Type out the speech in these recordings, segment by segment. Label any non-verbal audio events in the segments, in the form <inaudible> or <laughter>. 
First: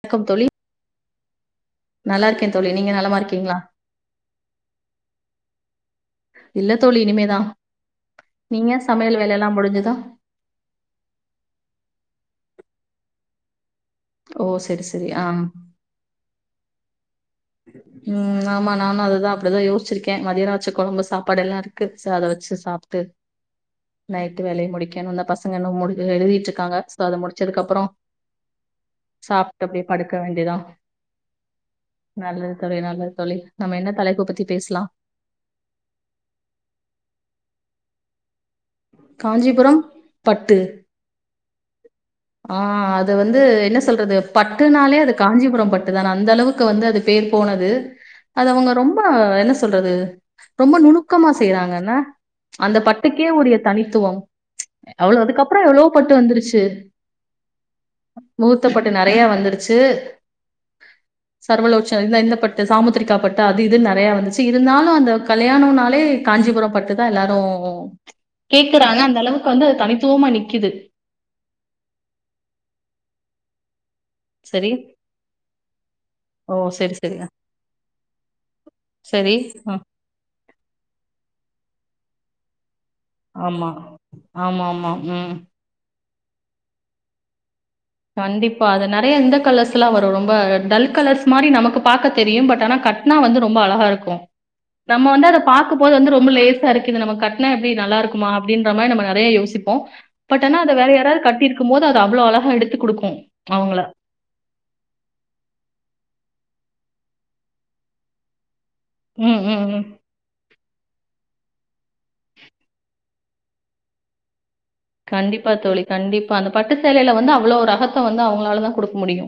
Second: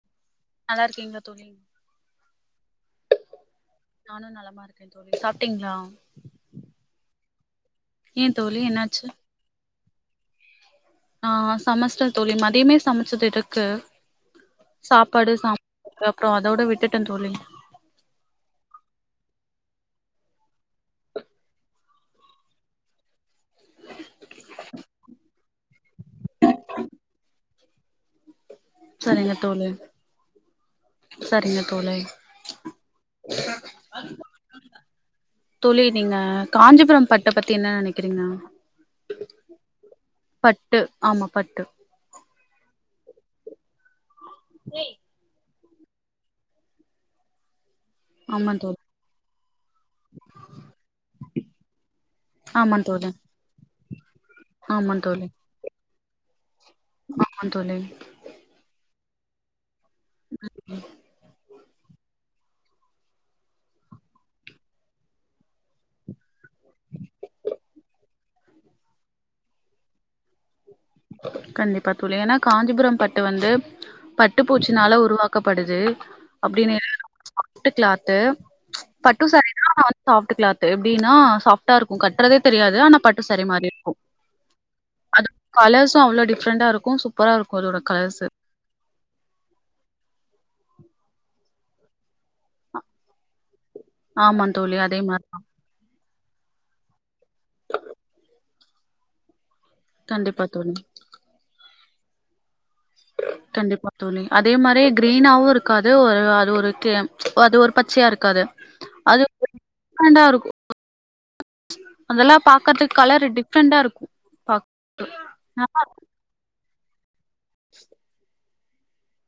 வணக்கம் தோழி நல்லாருக்கீங்களா தோழி நல்லாருக்கேன் தோழி நீங்க நலமாருக்கீங்களா நானும் நலமா இருக்கேன் தோழி சாப்பிட்டீங்களா இல்ல தோழி இனிமேதா தோழி நீங்க என்னாச்சு சமையல் வேலைல்லாம் முடிஞ்சுதா ஆ சமைச்சுட்டே தோழி மதியமே சமைச்சது இருக்கு ஓ சரி சரி ஆ சாப்பாடு ச அப்புறம் அதோட விட்டுட்டேன் தோழி ம் ஆமா நானு அததா அப்படிதா யோச்சிருக்கே மதிய வச்ச குழம்பு சாப்பாடு எல்லா இருக்கு செர் அத வச்சு சாப்ட்டு நைட்டு வேலைய முடிக்கனு இந்த பசங்க இன்னு முடி எழுதி ட்ருக்காங்க சோ அத முடிச்சதுக்கு அப்புற சரிங்க சாப்ட்டு தோழி அப்படியே படுக்க வேண்டியதா சரிங்க தோலே நல்லது தோழி நல்லது தோழி நம்ம என்ன தலைப்ப பத்தி பேசலா தோழி நீங்க காஞ்சிபுரம் பட்ட பத்தி என்ன நினைக்கிறீங்க காஞ்சிபுரம் பட்டு ஆமா பட்டு ஆ அது வந்து என்ன சொல்றது பட்டுனாலே அது காஞ்சிபுரம் பட்டுதான் அந்த அளவுக்கு வந்து அது பேர் போனது அது ஆமா அவுங்க தோழி ரொம்ப என்ன சொல்றது ரொம்ப நுணுக்கமா செய்றாங்க என்ன அந்த ஆமா தோழி பட்டுக்கே உரிய தனித்துவம் ஆமா எவ்வள அதுக்கப்புற எவ்வளோ பட்டு வந்துருச்சு அ ஆ தோழி முகூர்த்தப்பட்டு நறைய வந்துருச்சு ம் சர்வலோக்ச்சன இந்த இந்த பட்டு சாமுத்திரிக்கா பட்டு அது இதுன்னு நிறையா வந்துச்சு இருந்தாலு அந்த கல்யாணம்னாலே காஞ்சிபுரம் பட்டு தா எல்லாரு கேக்குறாங்க அந்த அளவுக்கு வந்து அது தனித்துவமா நிக்குது கண்டிப்பா தோழி ஏன்னா காஞ்சிபுரம் பட்டு வந்து ப பட்டு சரி பூச்சினால உருவாக்கப்படுது அப்டின்னு செரி செரியா ட்டு கிளாத்து பட்டுசாரிதா ஆ சாஃப்ட்டு க்ளாத்து எப்டின்னா சாஃப்டா இருக்கு கட்டுறதே தெரியாது ஆனா பட் டு சரி ஆமா மாரி இருக்கும் ஆமா ஆமா அது ம் கலர்ஸு அவ்ளோ டிஃப்ரண்டா இருக்கு சூப்பரா இருக் அதோட கலர்ஸு இப்ப அது நறைய இந்த கலர்ஸ்லா வரு ரொம்ப டல் கலர்ஸ் மாரி நமக்கு பாக்க தெரியு பட் ஆனா கட்னா வந்து ரொம்ப அழகா இருக்கும் ஆமா தோழி அதே நம்ம வந்து அத மாரிதான் பா க்கும் போது வந்து ரொம்ப லேசா இருக்கு இது நம்ம கட்னா எப்டி நல்ல இருக்குமா அப்டின்ற மாரி நம்ம நறய யோசிப்போ கண்டிப்பா பட் அனா அத தோழி வேற யாராவது கட்டிருக்கும் போது அது அவ்ளோ அழகா எடுத்து குடுக்கு கண்டிப்பா அதே மாரி கிரீனாவு இருக்காது ஒரு அது ஒரு கெ அது ஒரு பச்சையா இருக்காது ம் ம் ம் கிராண்டா இருக்கு அதெல்லா பாக்கறதுக்கு கலர் டிஃப்ரெண்டா இருக்கு பாக்க கண்டிப்பா நல்லா தோழி கண்டிப்பா அந்த பட்டு சேலையில வந்து அவ்ளோ ரகத்த வந்து அவுங்களாலதா குடுக்க முடியு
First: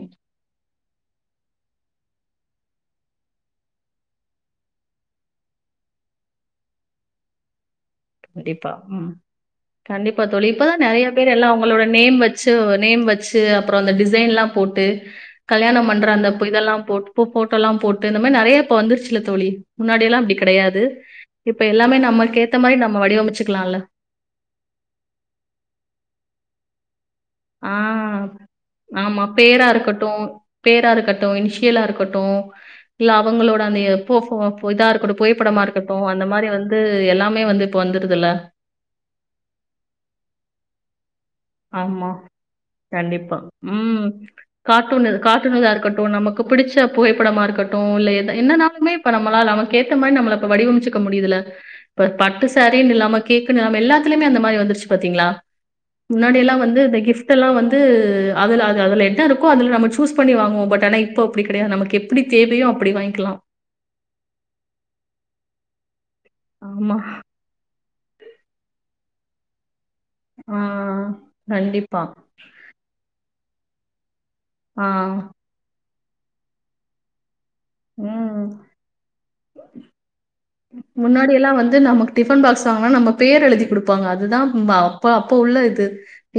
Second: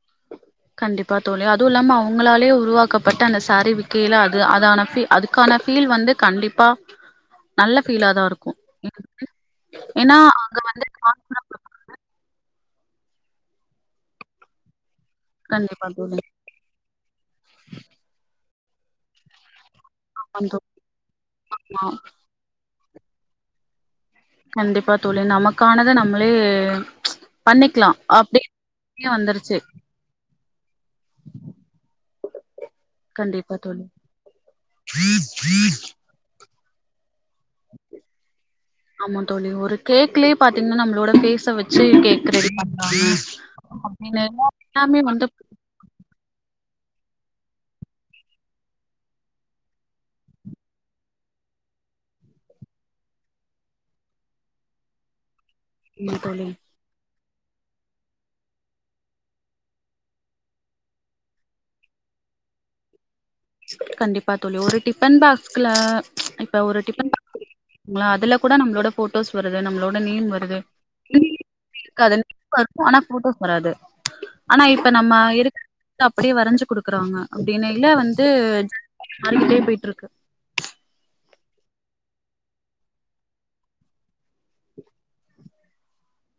கண்டிப்பா தோழி அதுவு இல்லாம அவுங்களாலே உருவாக்கப்பட்ட அந்த சாரீ விக்கில அது அதான ஃபீ அதுக்கான ஃபீல் வந்து கண்டிப்பா நல்ல ஃபீலா தா இருக்கு கண்டிப்பா. ம். ஏனா கண்டிப்பா தோழி. அங்க இப்பதான் வந்து நெறைய பேர் எல்லா உங்களோட நேம் வெச்சு நேம் வெச்சு அப்புறோ அந்த டிசைன்ல்லா போட்டு கண்டிப்பா கல்யாணம் பண்ற தோழி அந்தப் இதெல்லா போட் போட்டோல்லா போட்டு இந்த மாரி நறைய இப்ப வந்துருச்சுல தோழி முன்னாடியெல்லா அப்டி ஆமா தோழி கிடையாது இப்ப ஆ எல்லாமே நம்மக்கேத்த மாரி நம்ம வடிவமைச்சுக்லால்ல கண்டிப்பா தோழி நமக்கானத நம்மளே ஆ பண்ணிக்கலா அப்டின் ஆமா பேரா இருக்கட்டு பேரா இருக்கட்டு இனிஷியலா இருக்கட்டு இல்ல கண்டிப்பா அவுங்களோட அந்த தோழி போஃபோ இதா இருக்கட்டு புகைப்படமா இருக்கட்டு அந்த மாரி வந்து எல்லாமே வந்து இப்ப வந்துருதுல்ல ஆமா தோழி ஒரு கேக்லயே பாத்தீங்கன்னா நம்மளோட ஃபேஸ் முட்ட வச்சு ஆமா, கேக்கு ரெடி பண்றாங்க கண்டிப்பா. அப்டின்னு எல்லா <inaudible> ஃபேமிலியும் வந்து க்கட்டு நமக்கு பிடிச்ச புகைப்படமா இருக்கட்டு இல்ல என்ன என்னனாலுமே இப்ப நம்மளால நமக்கு ஏத்த மாரி நம்மள இப்ப வடிவமச்சு க்க முடியுதல இப்ப பட்டு சாரின் இல்லாம கேக்குனு எல்லாத்தலயுமே அந்த மாரி வந்துருச்சு பாத்தீங்ளா ஆமா தோழி முன்னாடியெல்லா வந்து இந்த கிஃப் ட்டெல்லா வந்து அதுல அது அதுல என்ன இருக்கோ அதுல நம்ம சூஸ் பண்ணி வாங்குவோ பட் ஆனா இப்போ அப்டி கெடயாது நமக்கு எப் ப்டி தேவையோ அப்டி வாய்ங்க்கலா கண்டிப்பா தோழி ஒரு டிஃபன் பாக்ஸ்கல இப்ப ஒரு ஆமா டிஃபன் பாக்ஸ் <inaudible> யா அதுல கூட நம்ளோட போட்டோஸ் வருது நம்ளோட நேம் வருது ஆ இல்லீயே கண்டிப்பா <inaudible> <inaudible> வரும் ஆனா போட்டோஸ் வராது ஆனா ஆ இப்ப நம்ம இருக்கிற <inaudible> அப்டியே வரஞ்சு குடுக்குறாங்க அப்டின்னு இல்ல வந்து ம் <inaudible> போயிட்ருக்கு முன்னாடியெல்லா வந்து நமக்கு டிஃபன் பாக்ஸ் வாங்கனா நம்ப பேர் எழுதி குடுப் ப்பாங்க அதுதா அப்ப அப்ப உள்ள இது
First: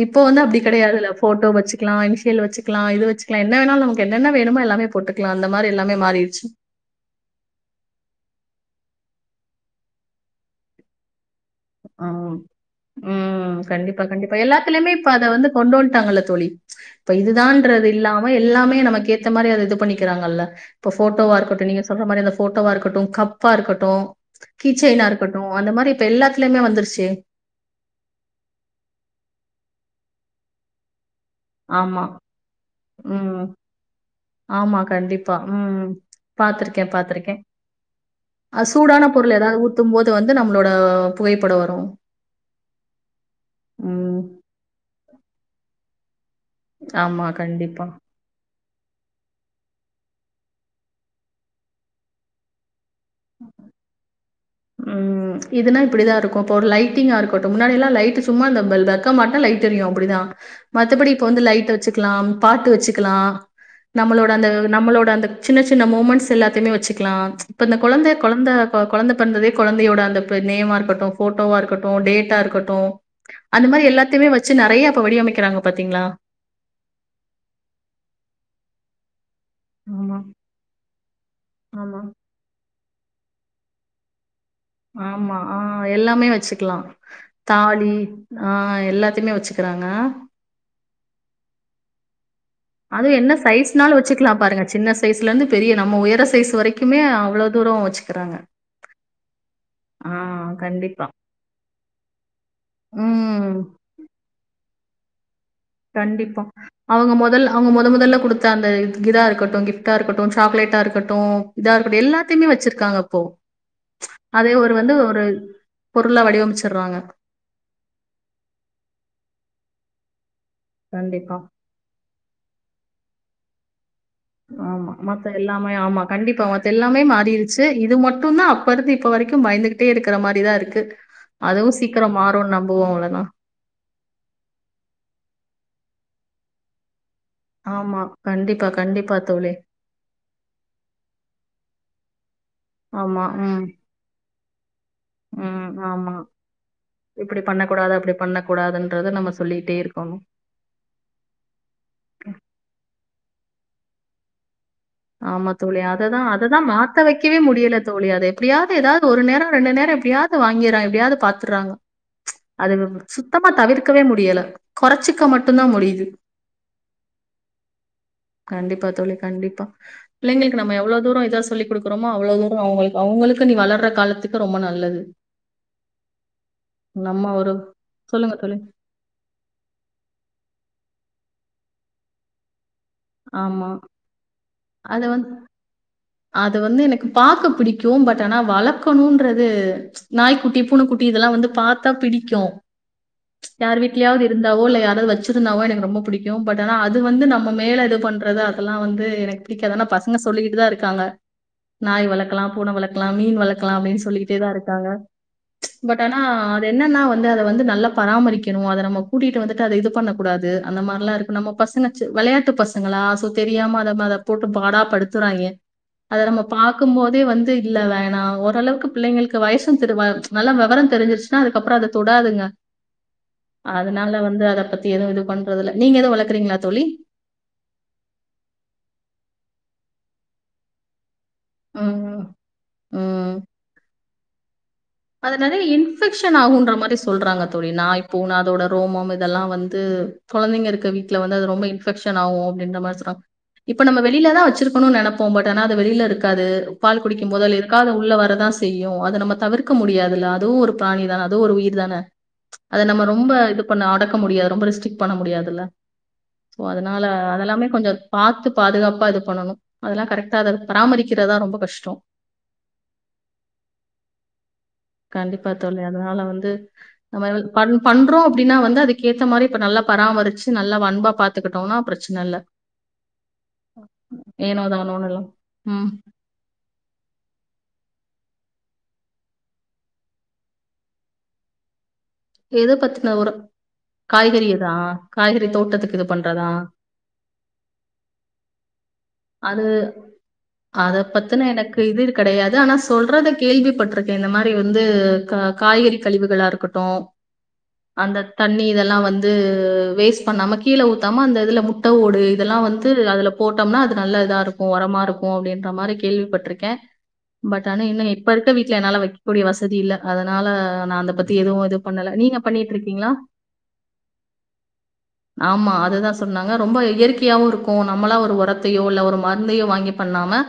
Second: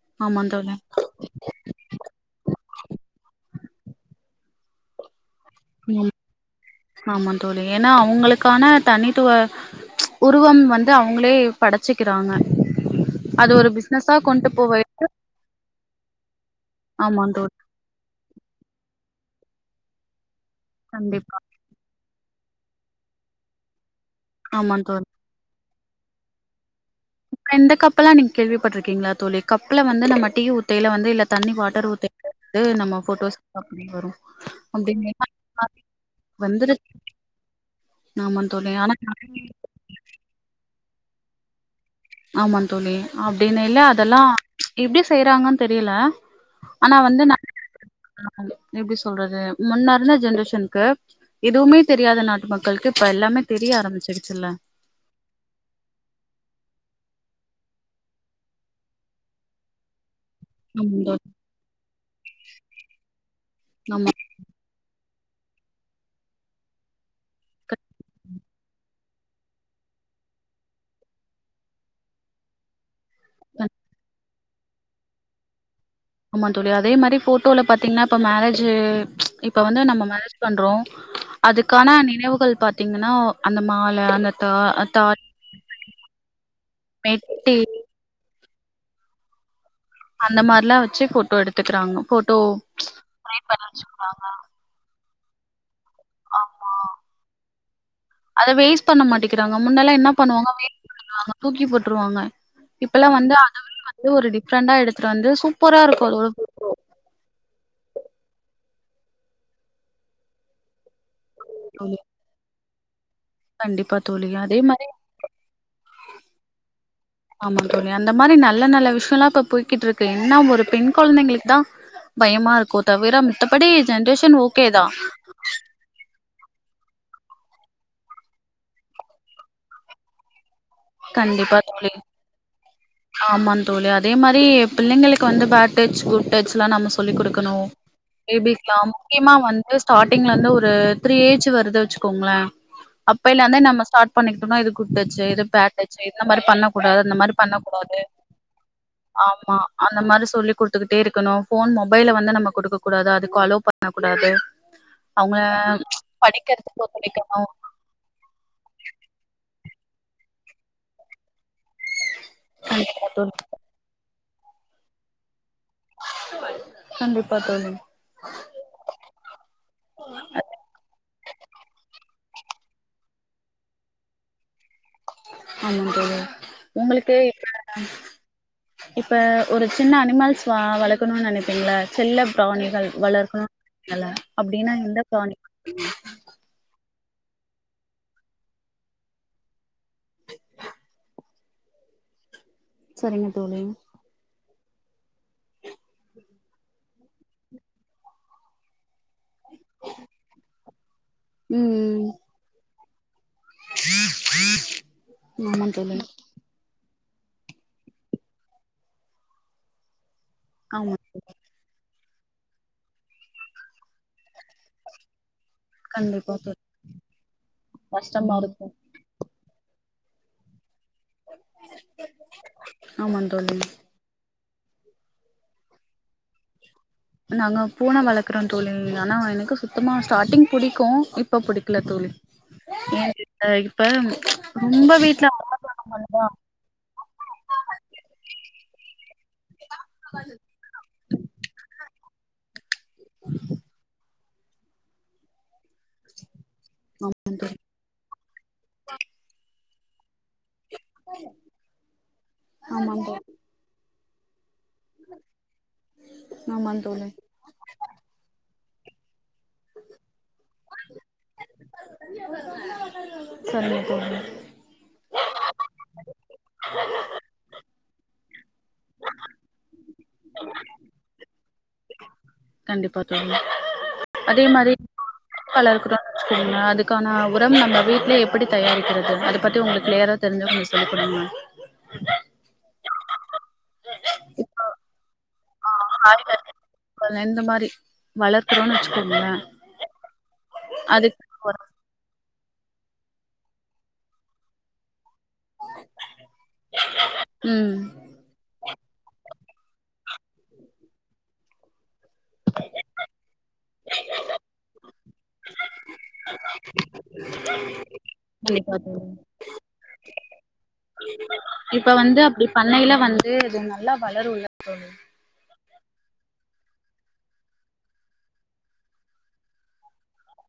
இப்போ ஆமா வந்து அப்டி தோழி கெடயாதுல்ல போட்டோ வச்சுக்லா இனிஷியல் வச்சுக்லா இது வச்சுக்லா என்ன வேணா நமக்கு என்னென்ன வேணுமோ எல்லாமே போட்டு க்லா அந்த மாரி எல்லாமே ம் மாறிடுச்சு ஆமா தோழி ஏன்னா அவங்களுக்கான தனித்துவ உருவம் வந்து அவங்ளே ஆ வச்சுக்கிறாங்க ம் கண்டிப்பா கண்டிப்பா எல்லாத்துலயுமே இப்ப அத வந்து கொண்டு வந்ட்டாங்கல்ல தோழி இப்ப ஆமா தோழி இதுதான்றது இல்லாம எல்லாமே நமக் ஏத்த மாரி அது இது பண்ணிக்கிறாங்கல்ல இப்ப போட்டோவா கண்டிப்பா இருக்கட்டும் நீங்க சொல்ற மாரி அந்த போட்டோ வா இருக்கட்டு கப்பா இருக்கட்டு ஆமா தோழி கீச்செயினா இருக்கட்டு அந்த மாரி இப்ப எல்லா த்துலயுமே வந்துருச்சு எந்த கப்புல்லா நீங்க கேள்விப்பட்ருக்கீங்ளா தோழி கப்புல வந்து நம்ம டீ ஊத்தைல வந்து இல்ல தண்ணி வாட்டர் ஆமா. ஊத்தைலே நம்ம போட்டோஸ் ம். வரு <inaudible> பாத்துருக்க பாத்துருக்க ஆமா அது தோழி ஆனா சூடான பொருள் எதாவ்து ஊத் தும் போது வந்து நம்ளோட புகைப்படோ வரு ஆமாங் தோழி அப்டினு இல்ல ம். அதெல்லா எப்டி செய்றாங்கன் தெரியில ஆனா வந்து ஆமா, <inaudible> கண்டிப்பா. <inaudible> எப்டி சொல்றது முன்ன இருந்த ஜென்ரேஷனுக்கு எதுவுமே தெரியாத நாட்டு மக்கள்க்கு இப்ப எல்லாமே தெரிய ஆரம்பிச்சுடுச்சில்ல ம் இதுனா இப்டிதா இருக்கு தோழி லைட்டிங்கா இருக்கட்டு முன்னாடியெல்லா லைட்டு சும்மா அந்த பல் பல்ப் ப்ப மட்டு லைட் எரியு அப்பிடிதா ஆமா மத்தபடி தோழி இப்ப வந்து லைட் வச்சுக்கலா பாட்டு வச்சுக்கலா ஆமா நம்மளோட அந்த நம்மளோட அந்த சின்ன சின்ன மூமெண்ட்ஸ் எல்லாத்தையுமே வச்சுக்கலா இப்போ அந்த கொழந்த கொழந்த கொ கொழந்த பொந்ததே கொழந்தயோட அந்த நேமா இருக்கட்டு போட்டோவா இருக்கட்டு டேட்டா இருக்கட்டு அந்த மாரி எல்லாத்தையுமே வச்சு நெறைய இப்ப வடிவமைக்கிறாங்க பாத்தீங்ளா ஆமா தோழி அதே மாரி போட்டோல பாத்தீங்ன்னா இப்ப மேரேஜ்ஜு இப்ப வந்து நம்ம ஆமா, மேரேஜ் பண்றோம் அதுக்கான ஆமா. நினைவுகள் பாத்தீங்ன்னா அந்த மால அந்த தா தாலி ஆமா ஆ எல்லாமே வச்சிக்கிலா மெட்டி தாலி ஆ எல்லாத்திமே வச்சுக்கிறாங்க அந்த மாரிலா வச்சி போட்டோ எடுத்துகிறாங்க போட்டோ அது என்ன சைஸ்னாலு வச்சுக்லா பாருங்க சின்ன சைஸ்லந்து பெரிய நம்ம உயர் முட்ட சைஸ் வரைக்குமே அவ்ளோ தூரம் வச்சிகிறாங்க அத வேஸ்ட் பண்ண மாட்டேக்கிறாங்க முன்னெல்லா ஆ என்ன பண்ணுவாங்க வேஸ்ட் கண்டிப்பா பண்ணிடுவாங்க தூக்கி போட்ருவாங்க இப்பல்லா வந்து அத ம். வந்து ஒரு டிஃப்ரெண்டா எடுத்துட்டு வந்து சூப் கண்டிப்பா அவங்க மொதல் அவங்க மொத மொதல்ல குடுத்த அந்த இதா இருக்கட்டும் கிஃப்ட்டா இருக்கட்டும் சாக்லேட்டா இருக்கட்டும் இதா ஃபோட்டோ இருக்கட்டும் எல்லாதையுமே வச்சிருக்காங்க அப்போ கண்டிப்பா தோழி அதே ஒரு மாரி வந்து ஒரு பொருளா வடிவமைச்சிறாங்க ஆமா தோழி அந்த மாரி நல்ல நல்ல விஷயல்லா இப்ப போய்கிட்டு இருக்கு என்ன ஒரு பெண் கண்டிப்பா. குழந்தைங்களுக்கு தா பயமா இருக்கு தவிர மித்தபடி ஜென்ரேஷ் ஆமா மத் த எல்லாமே ஆமா கண்டிப்பா மத்த எல்லாமே மாறிருச்சி இது மட்டு தா அப்ப இருந்து இப்ப வரைக்கு பயந்து கிட்டே இருக்கிற மாரிதா இருக்கு கண்டிப்பா அதுவு தோழி சீக்கிரோ மாறுன் நம்புவோ அவ்ளோதா ஆமா தோழி அதே மாரி பிள்ளைங்களுக்கு வந்து பேட் டச் குட் டச் லா நம்ம சொல்லி குடுக்கனு ஆமா. கண்டிப்பா, பேபிஸ்லா கண்டிப்பா முக்யமா தோழி. வந்து ஸ்டாடிங்லந்து ஒரு த்ரீ ஏஜ் வருது வச்சுக்கோங்கள ஆமா அப்பய்ல இருந்து ம் நம்ம ஸ்டாட் பண்ணிக்கிட்டோனா இது குட்டச் எது ம் பட் டச் ஆமா. இந்த மாரி பண்ணகூடாது அந்த மாரி இப்டி பண்ணக்கூடாது, பண்ணகூடாது அப்டி பண்ணக்கூடாதுன்றத நம்ம ஆமா சொல்லிட்டே அந்த இருக்கணும். மாரி சொல்லி்குடுத்துக்கிட்டே இருக்கணு ஃபோன் மொபைல வந்து நம்ம குடுக்க கூடாது அதுக்கு அலோ பண்ண கூடாது அவங்க ஆமா தோழி அததா அததா படிக்கிறதுக்கு மாத்த வைக்கவே ஒத்துழைக்கணு முடியல தோழி அதை அப்டியாது ஏதாது ஒரு நேரோ ரெண்டு நேரோ எப்டியாது வாங்கிறா எப்டியாது பாத்துறாங்க அது வ கண்டிப்பா தோழி சுத்தமா தவிர்க்கவே முடியல கொறச்சிக்க மட் டுந் தா முடியுது கண்டிப்பா தோழி கண்டிப்பா தோழி கண்டிப்பா பிள்ளைங்களுக்கு நம்ம எவ்ளோ தூரோ இதா சொல்லி குடுக்குறோமோ அவ்ளோ துரோ அவங்க அவங்களுக்கு நீ வளர்ற காலத்துக்கு ரொம்ப நல்லது ஆமா தோழி உங்களுக்கு நம்ம ஒரு எத்தன சொல்லுங்க தோழி. இப்ப ஒரு சின்ன அனிமல்ஸ் வா வளக்கணுன் நெனைபீங்கள செல்ல பிராணிகள் வளர்க்கணு ஆமா. நெனப்பீக்கல்ல அப்டின்னா எந்த அத வந்து பிராணி வளப்பீங்க அது வந்து எனக்கு பாக்க பிடிக்கு பட் ஆனா வளக்கணுன்றது நாய்குட்டி பூனகுட்டி இதெல்லா வந்து பாத்தா பிடிக்கு சரிங்க தோழி எங்கியாது இருந்தாவோ இல்ல யாராது வச்சிருந்தாவோ எனக்கு ரொம்ப பிடிக்கு பட் ஆனா அது வந்து நம்ம மேல இது பண்றது அதெல்லா வந்து எனக்கு பிடிக்காது ஆனா பசங்க சொல்லிகிட்டு தா இருக்காங்க ம் ம் நாய் வளக்கலா பூன வளக்கலா மீன் வளக்கலா அப்டின்னு சொல்லிகிட்டே தா இருக்காங்க ஆமா தோழி பட் ஆனா இப்ப என்னன்னா வந்து அத வந்து நல்லா பராமரிக்கணு அத நம்ம கூட்டிட்டு வந்துட்டு அத இது பண்ணகூடாது அந்த ஆமா மாரிலா தோழி இருக்கு நம்ம பசங்க சி வெளையாட்டு பசங்களா சோ தெரியாம அத மேல போட்டு பாடா படுத்துறாங்க அத கண்டிப்பா நம்ம தோழி பாக்கும் போதே வந்து இல்ல வேணா கஷ்டமா இருக்கு ஓரளவுக்கு பிள்ளைங்களுக்கு வயசு திருவ நல்லா வெவரே தெரிஞ்சிருச்ன்னா அதுக்கப்புறோ அத தொடாதுங்க ஆமா தோழி அதனால வந்து அதைபத்தி எதுவு இது பண்றதுல்ல நீங்க எது வளக்றீங்களா தோழி நாங்க பூன வளக்குறோ தோழி ஆனா எனக்கு சுத்தமா ஸ்டாட்டிங் புடிக்கு இப் இப்ப பிடிக்கல தோழி ம் ம் இ இப்ப ரொம்ப வீட்ல நறைய இன்பெக்ஷன் ஆகுன்ற மாரி சொல்றாங்க தோழி நா இப் பூன அதோட ரோமம் இதெல்லா வந்து கொழந்தைங்க இருக்க விட் ல வந்து அது ரொம்ப இன்பெக்ஷன் ஆவு அப்டின்ற மாரி சொறாங்க இப்ப நம்ம வெளிலதா வச்சிருகணுன் நெனப்போ பட் ஆனா அது வெளில இருக்காது பால் குடிக்கும் போது அது எதுக்காது உள்ள வரதா செய்யு அது நம்ம தவிர்க்க முடியாதுல்ல அதுவு ஒரு ப்ராணி தான அது ஒரு உயிர் தான அத ஆமாம் தோழி ஆமாம் நம்ம தோழி ரொம்ப இது பண்ண அடக்க முடியாது ரொம்ப ரிஸ்ட்ரிக் பண்ண முடியாதுல்ல சோ ஆமாம் அதனால தோழி அதெல்லாமே கொஞ்சோ பாத்து பாதுகாப்பா இது பண்ணணு அதெல்லா கரெக்டா அத பராமரிக்கிறதா ரொம்ப கஷ்டொ சரிங்க தோழி கண்டிப்பா தோழி அதனால வந்து <unintelligible> பன் பண்றோ அப்டின்னா வந்து அதுக்கேத்த மாரி இப்ப நல்லா பராமரிச்சு நல்லான் வன்பா பாத் பத்துக்கிட்டோனா பிரச்ன இல்ல கண்டிப்பா தோழி அதே ஏனோ மாரி <unintelligible> தானோன்னு எல்லாம் ம் ட்டு கொடுங்க அதுக்கான உரம் நம்ம வீட்லே எப்டி தயாரிக்றது அத பத்தி உங்களுக்கு க்ளியராக தெரிஞ்சா கொஞ்ச சொல்லி குடுங்க எத பத்தின ஒரு காய்கறிதா காய்கறி தோட்டத்துக் இந்த மாரி வளர்க்கறோனு வச்சுக்கோங்களே அது அத அதுக் எனக்கு இது கெடையாது ஆனா சொல்றத கேள்விப்பட்ருக்கே இந்த மாரி வந்து காய்கறி கழிவுகளா இருக்கட்டு ம் அந்த தண்ணி இதெல்லா வந்து வேஸ்ட் பண்ணாம கீழ ஊத்தாம அந்த இதில முட்ட ஓடு இதெல்லா வந்து அதில போட்டோம்னா அது நல்ல இதா இருக்கு ஒரமா இருக்கு அப்டின்ற மாரி கேள்விப்பட்ருக்கே பட் ஆனா இன்னு இப்ப இருக்க கண்டிப்பா வீட்ல என்னால தோழி வைக்ககூடிய வசதி இல்ல அதனால நா அத பத்தி எதுவு எது இப்ப வந்து அப்டி பண்ணையில வந்து அது நல்லா வளருள்ள <unintelligible> ஆமா அதுதா சொன்னாங்க ரொம்ப இயற்கையாவு இருக்கு நம்மளா ஒரு உரத் த்தையோ இல்ல ஒரு மருந்தையோ வாங்கி பண்ணாம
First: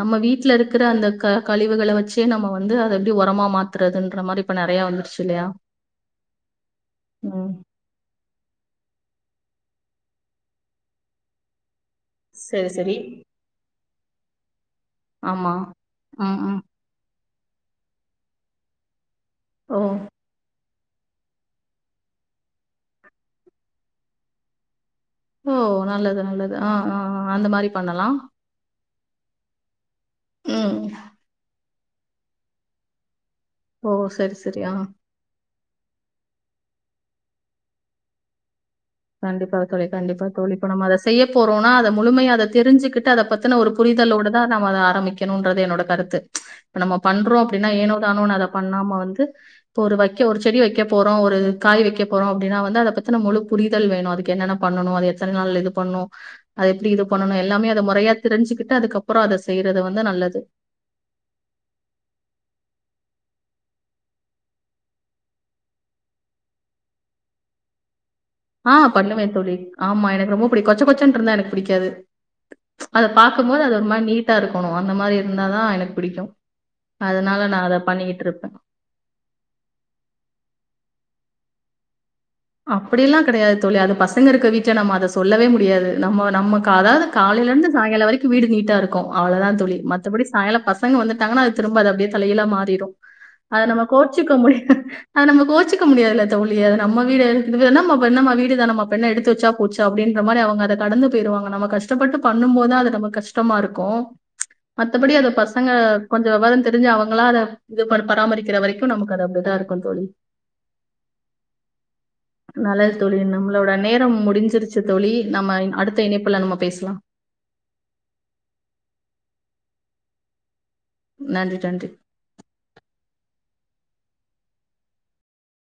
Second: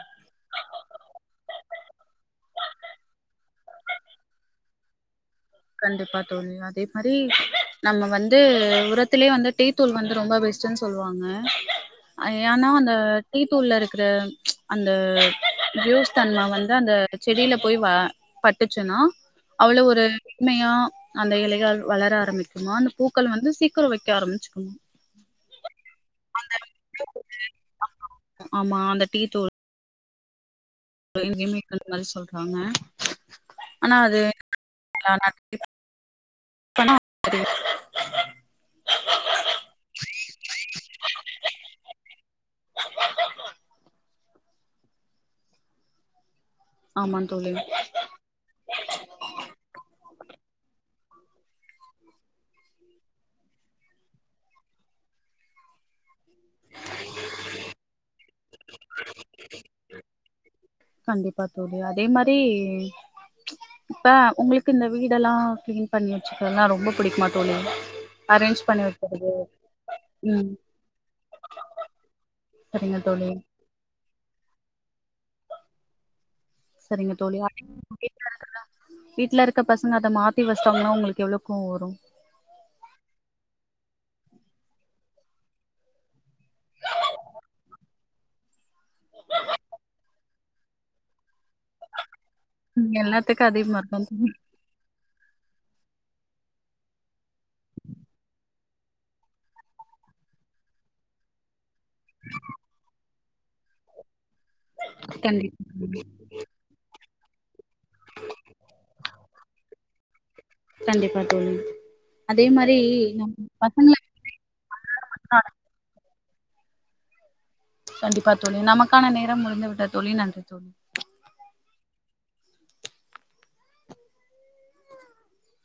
நம்ம வீட்ல இருக்குற அந்த க கழிவுகள வச்சே நம்ம வந்து அத எப்டி ஒரமா மாத்துறதுன்ற மாரி இப்ப நெறையா வந்துருச்சுல்லயா கண்டிப்பா தோழி அதே மாரி நம்ம வந்து உரத்திலே வந்து டீ தூள் வந்து ரொம்ப பெஸ்ட்ன்னு சொல்லுவாங்க ஏனா சரி அந்த சரி டீ தூள்ல இருக்குற அந்த ஆமா ஜூஸ் ம் தன்ம ம் வந்து அந்த செடில போய் வ பட்டுச்சுன்னா அவ்ளோ ஓ ஒரு மெண்மையா அந்த இலையால் வளர ஆரமிக்குமா அந்த பூக்கள் வந்து சீக்கிர வைக்க ஆரமிச்சுக்குமா ஓ நல்லது நல்லது ஆ ஆ அந்த மாரி பண்ணலா ஆமா அந்த டீ தூள் ம் <inaudible> சொல்றாங்க ஓ! ஆனா அது <inaudible> சரி, சரி. ஆ. <inaudible> கண்டிப்பா தோழி கண்டிப்பா தோழி இப்ப நம்ம அத செய்ய போறோனா அத முழுமையா அத தெரிஞ்சுகிட்டு அத பத் த்ன ஒரு புரிதலோடு தா நம ஆரமிக்கணுன்றது என்னோட கருத்து நம்ம ஆமா பண்றோ தோழி அப்டின்னா ஏனோ தானோனு அத பண்ணாம வந்து இப்ப ஒரு வைக்க ஒரு செடி வைக்க போறோ ஒரு காய் வைக்க போறோ அப்டினா வந்து அத பத்தின முழு புரிதல் வேணு அதுக்கு என்னென்ன பண்ணணு அது எத்தன நாள் இது பண்ணு அத எப்டி இது பண்ணணு எல்லாமே அத மொறையா தெரிஞ்சுக்கிட்டு அதுக்கப்றோ அத செய்யறது வந்து நல்லது கண்டிப்பா தோழி அதே மாரி இப்ப உங்களுக்கு இந்த வீடெல்லா க்ளீன் பண்ணி வச்சுக்கிறல்லா ரொம்ப புடிக்குமா தோழி அரேஞ்ச் ஆ பண்ணி பண்ணுவே வைக்கிறது தோழி ஆமா எனக்கு ரொம்ப ம் புடிக்கு கொச்ச கொச்சன்டு இருந்தா எனக்கு புடிக்காது சரிங்க அத தோழி பாக்கும்போது அது ஒரு மாரி நீட்டா இருக்கணு அந்த மாரி இருந்தாதா எனக்கு புடிக்கு சரிங்க தோழி அதனால நா அத பண்ணிக்கிட்டு வீட்ல இருப்பே இருக்கற வீட்ல இருக்க பசங்க அத மாத்தி வச்ட்டாங்கன்னா உங்களுக்கு எவ்ளோ கோவோ வரு அப்படியெல்லா கெடையாது தோழி அது பசங்க இருக்க வீட்ல நம்ம அத சொல்லவே முடியாது நம்ம நமக்கு அதாது காலையில இருந்து சாய்ங்கால வரைக்கு வீடு நீட்டா இருக் கு அவ்வளவுதா தோழி மத்தபடி சாயங்காலோ பசங்க வந்துட்டாங்கன அது திரும்ப அப்டியே தலைகீழா மாறு றிடு எல்லாத்துக்கு அத அதிகமா நம்ம இருக்கு தோழி கோச்சிக்க முடியாதுல அத நம்ம கோச்சிக்க முடியாதுல தோழி அத நம் நம்ம வீடு இது என்னாமா என்னமா வீடு தானேமா இப்ப எடுத்து வச்சா போச்சு அப்டின்ற மாரி அவங்க அத கடந்து போயிருவாங்க நம்ப கஷ் ஷ்டப்பட்டு பண்ணும் போது அது நம்ம கஷ்டமா இருக்கு மத்தபடி அது பசங்க கண்டிப்பா கொஞ் வெவரந் தெரிஞ்சு அவங்களா அத இது பண்ண பராமரிக்கிற வரைக்கு நமக்கு அது அப்டிதா இருக்கு தோழி கண்டிப்பா தோழி அதே மாரி நல்லது தோழி நம் நம்மளோட பசங்கள நேரம் முடிஞ்சிருச்சு தோழி நம்ம அடுத்த இணைப்புல நம்ம பேசலா கண்டிப்பா தோழி நமக்கான நேரம் முடிந்து விட்டது தோழி நன்றி தோழி நன்றி நன்றி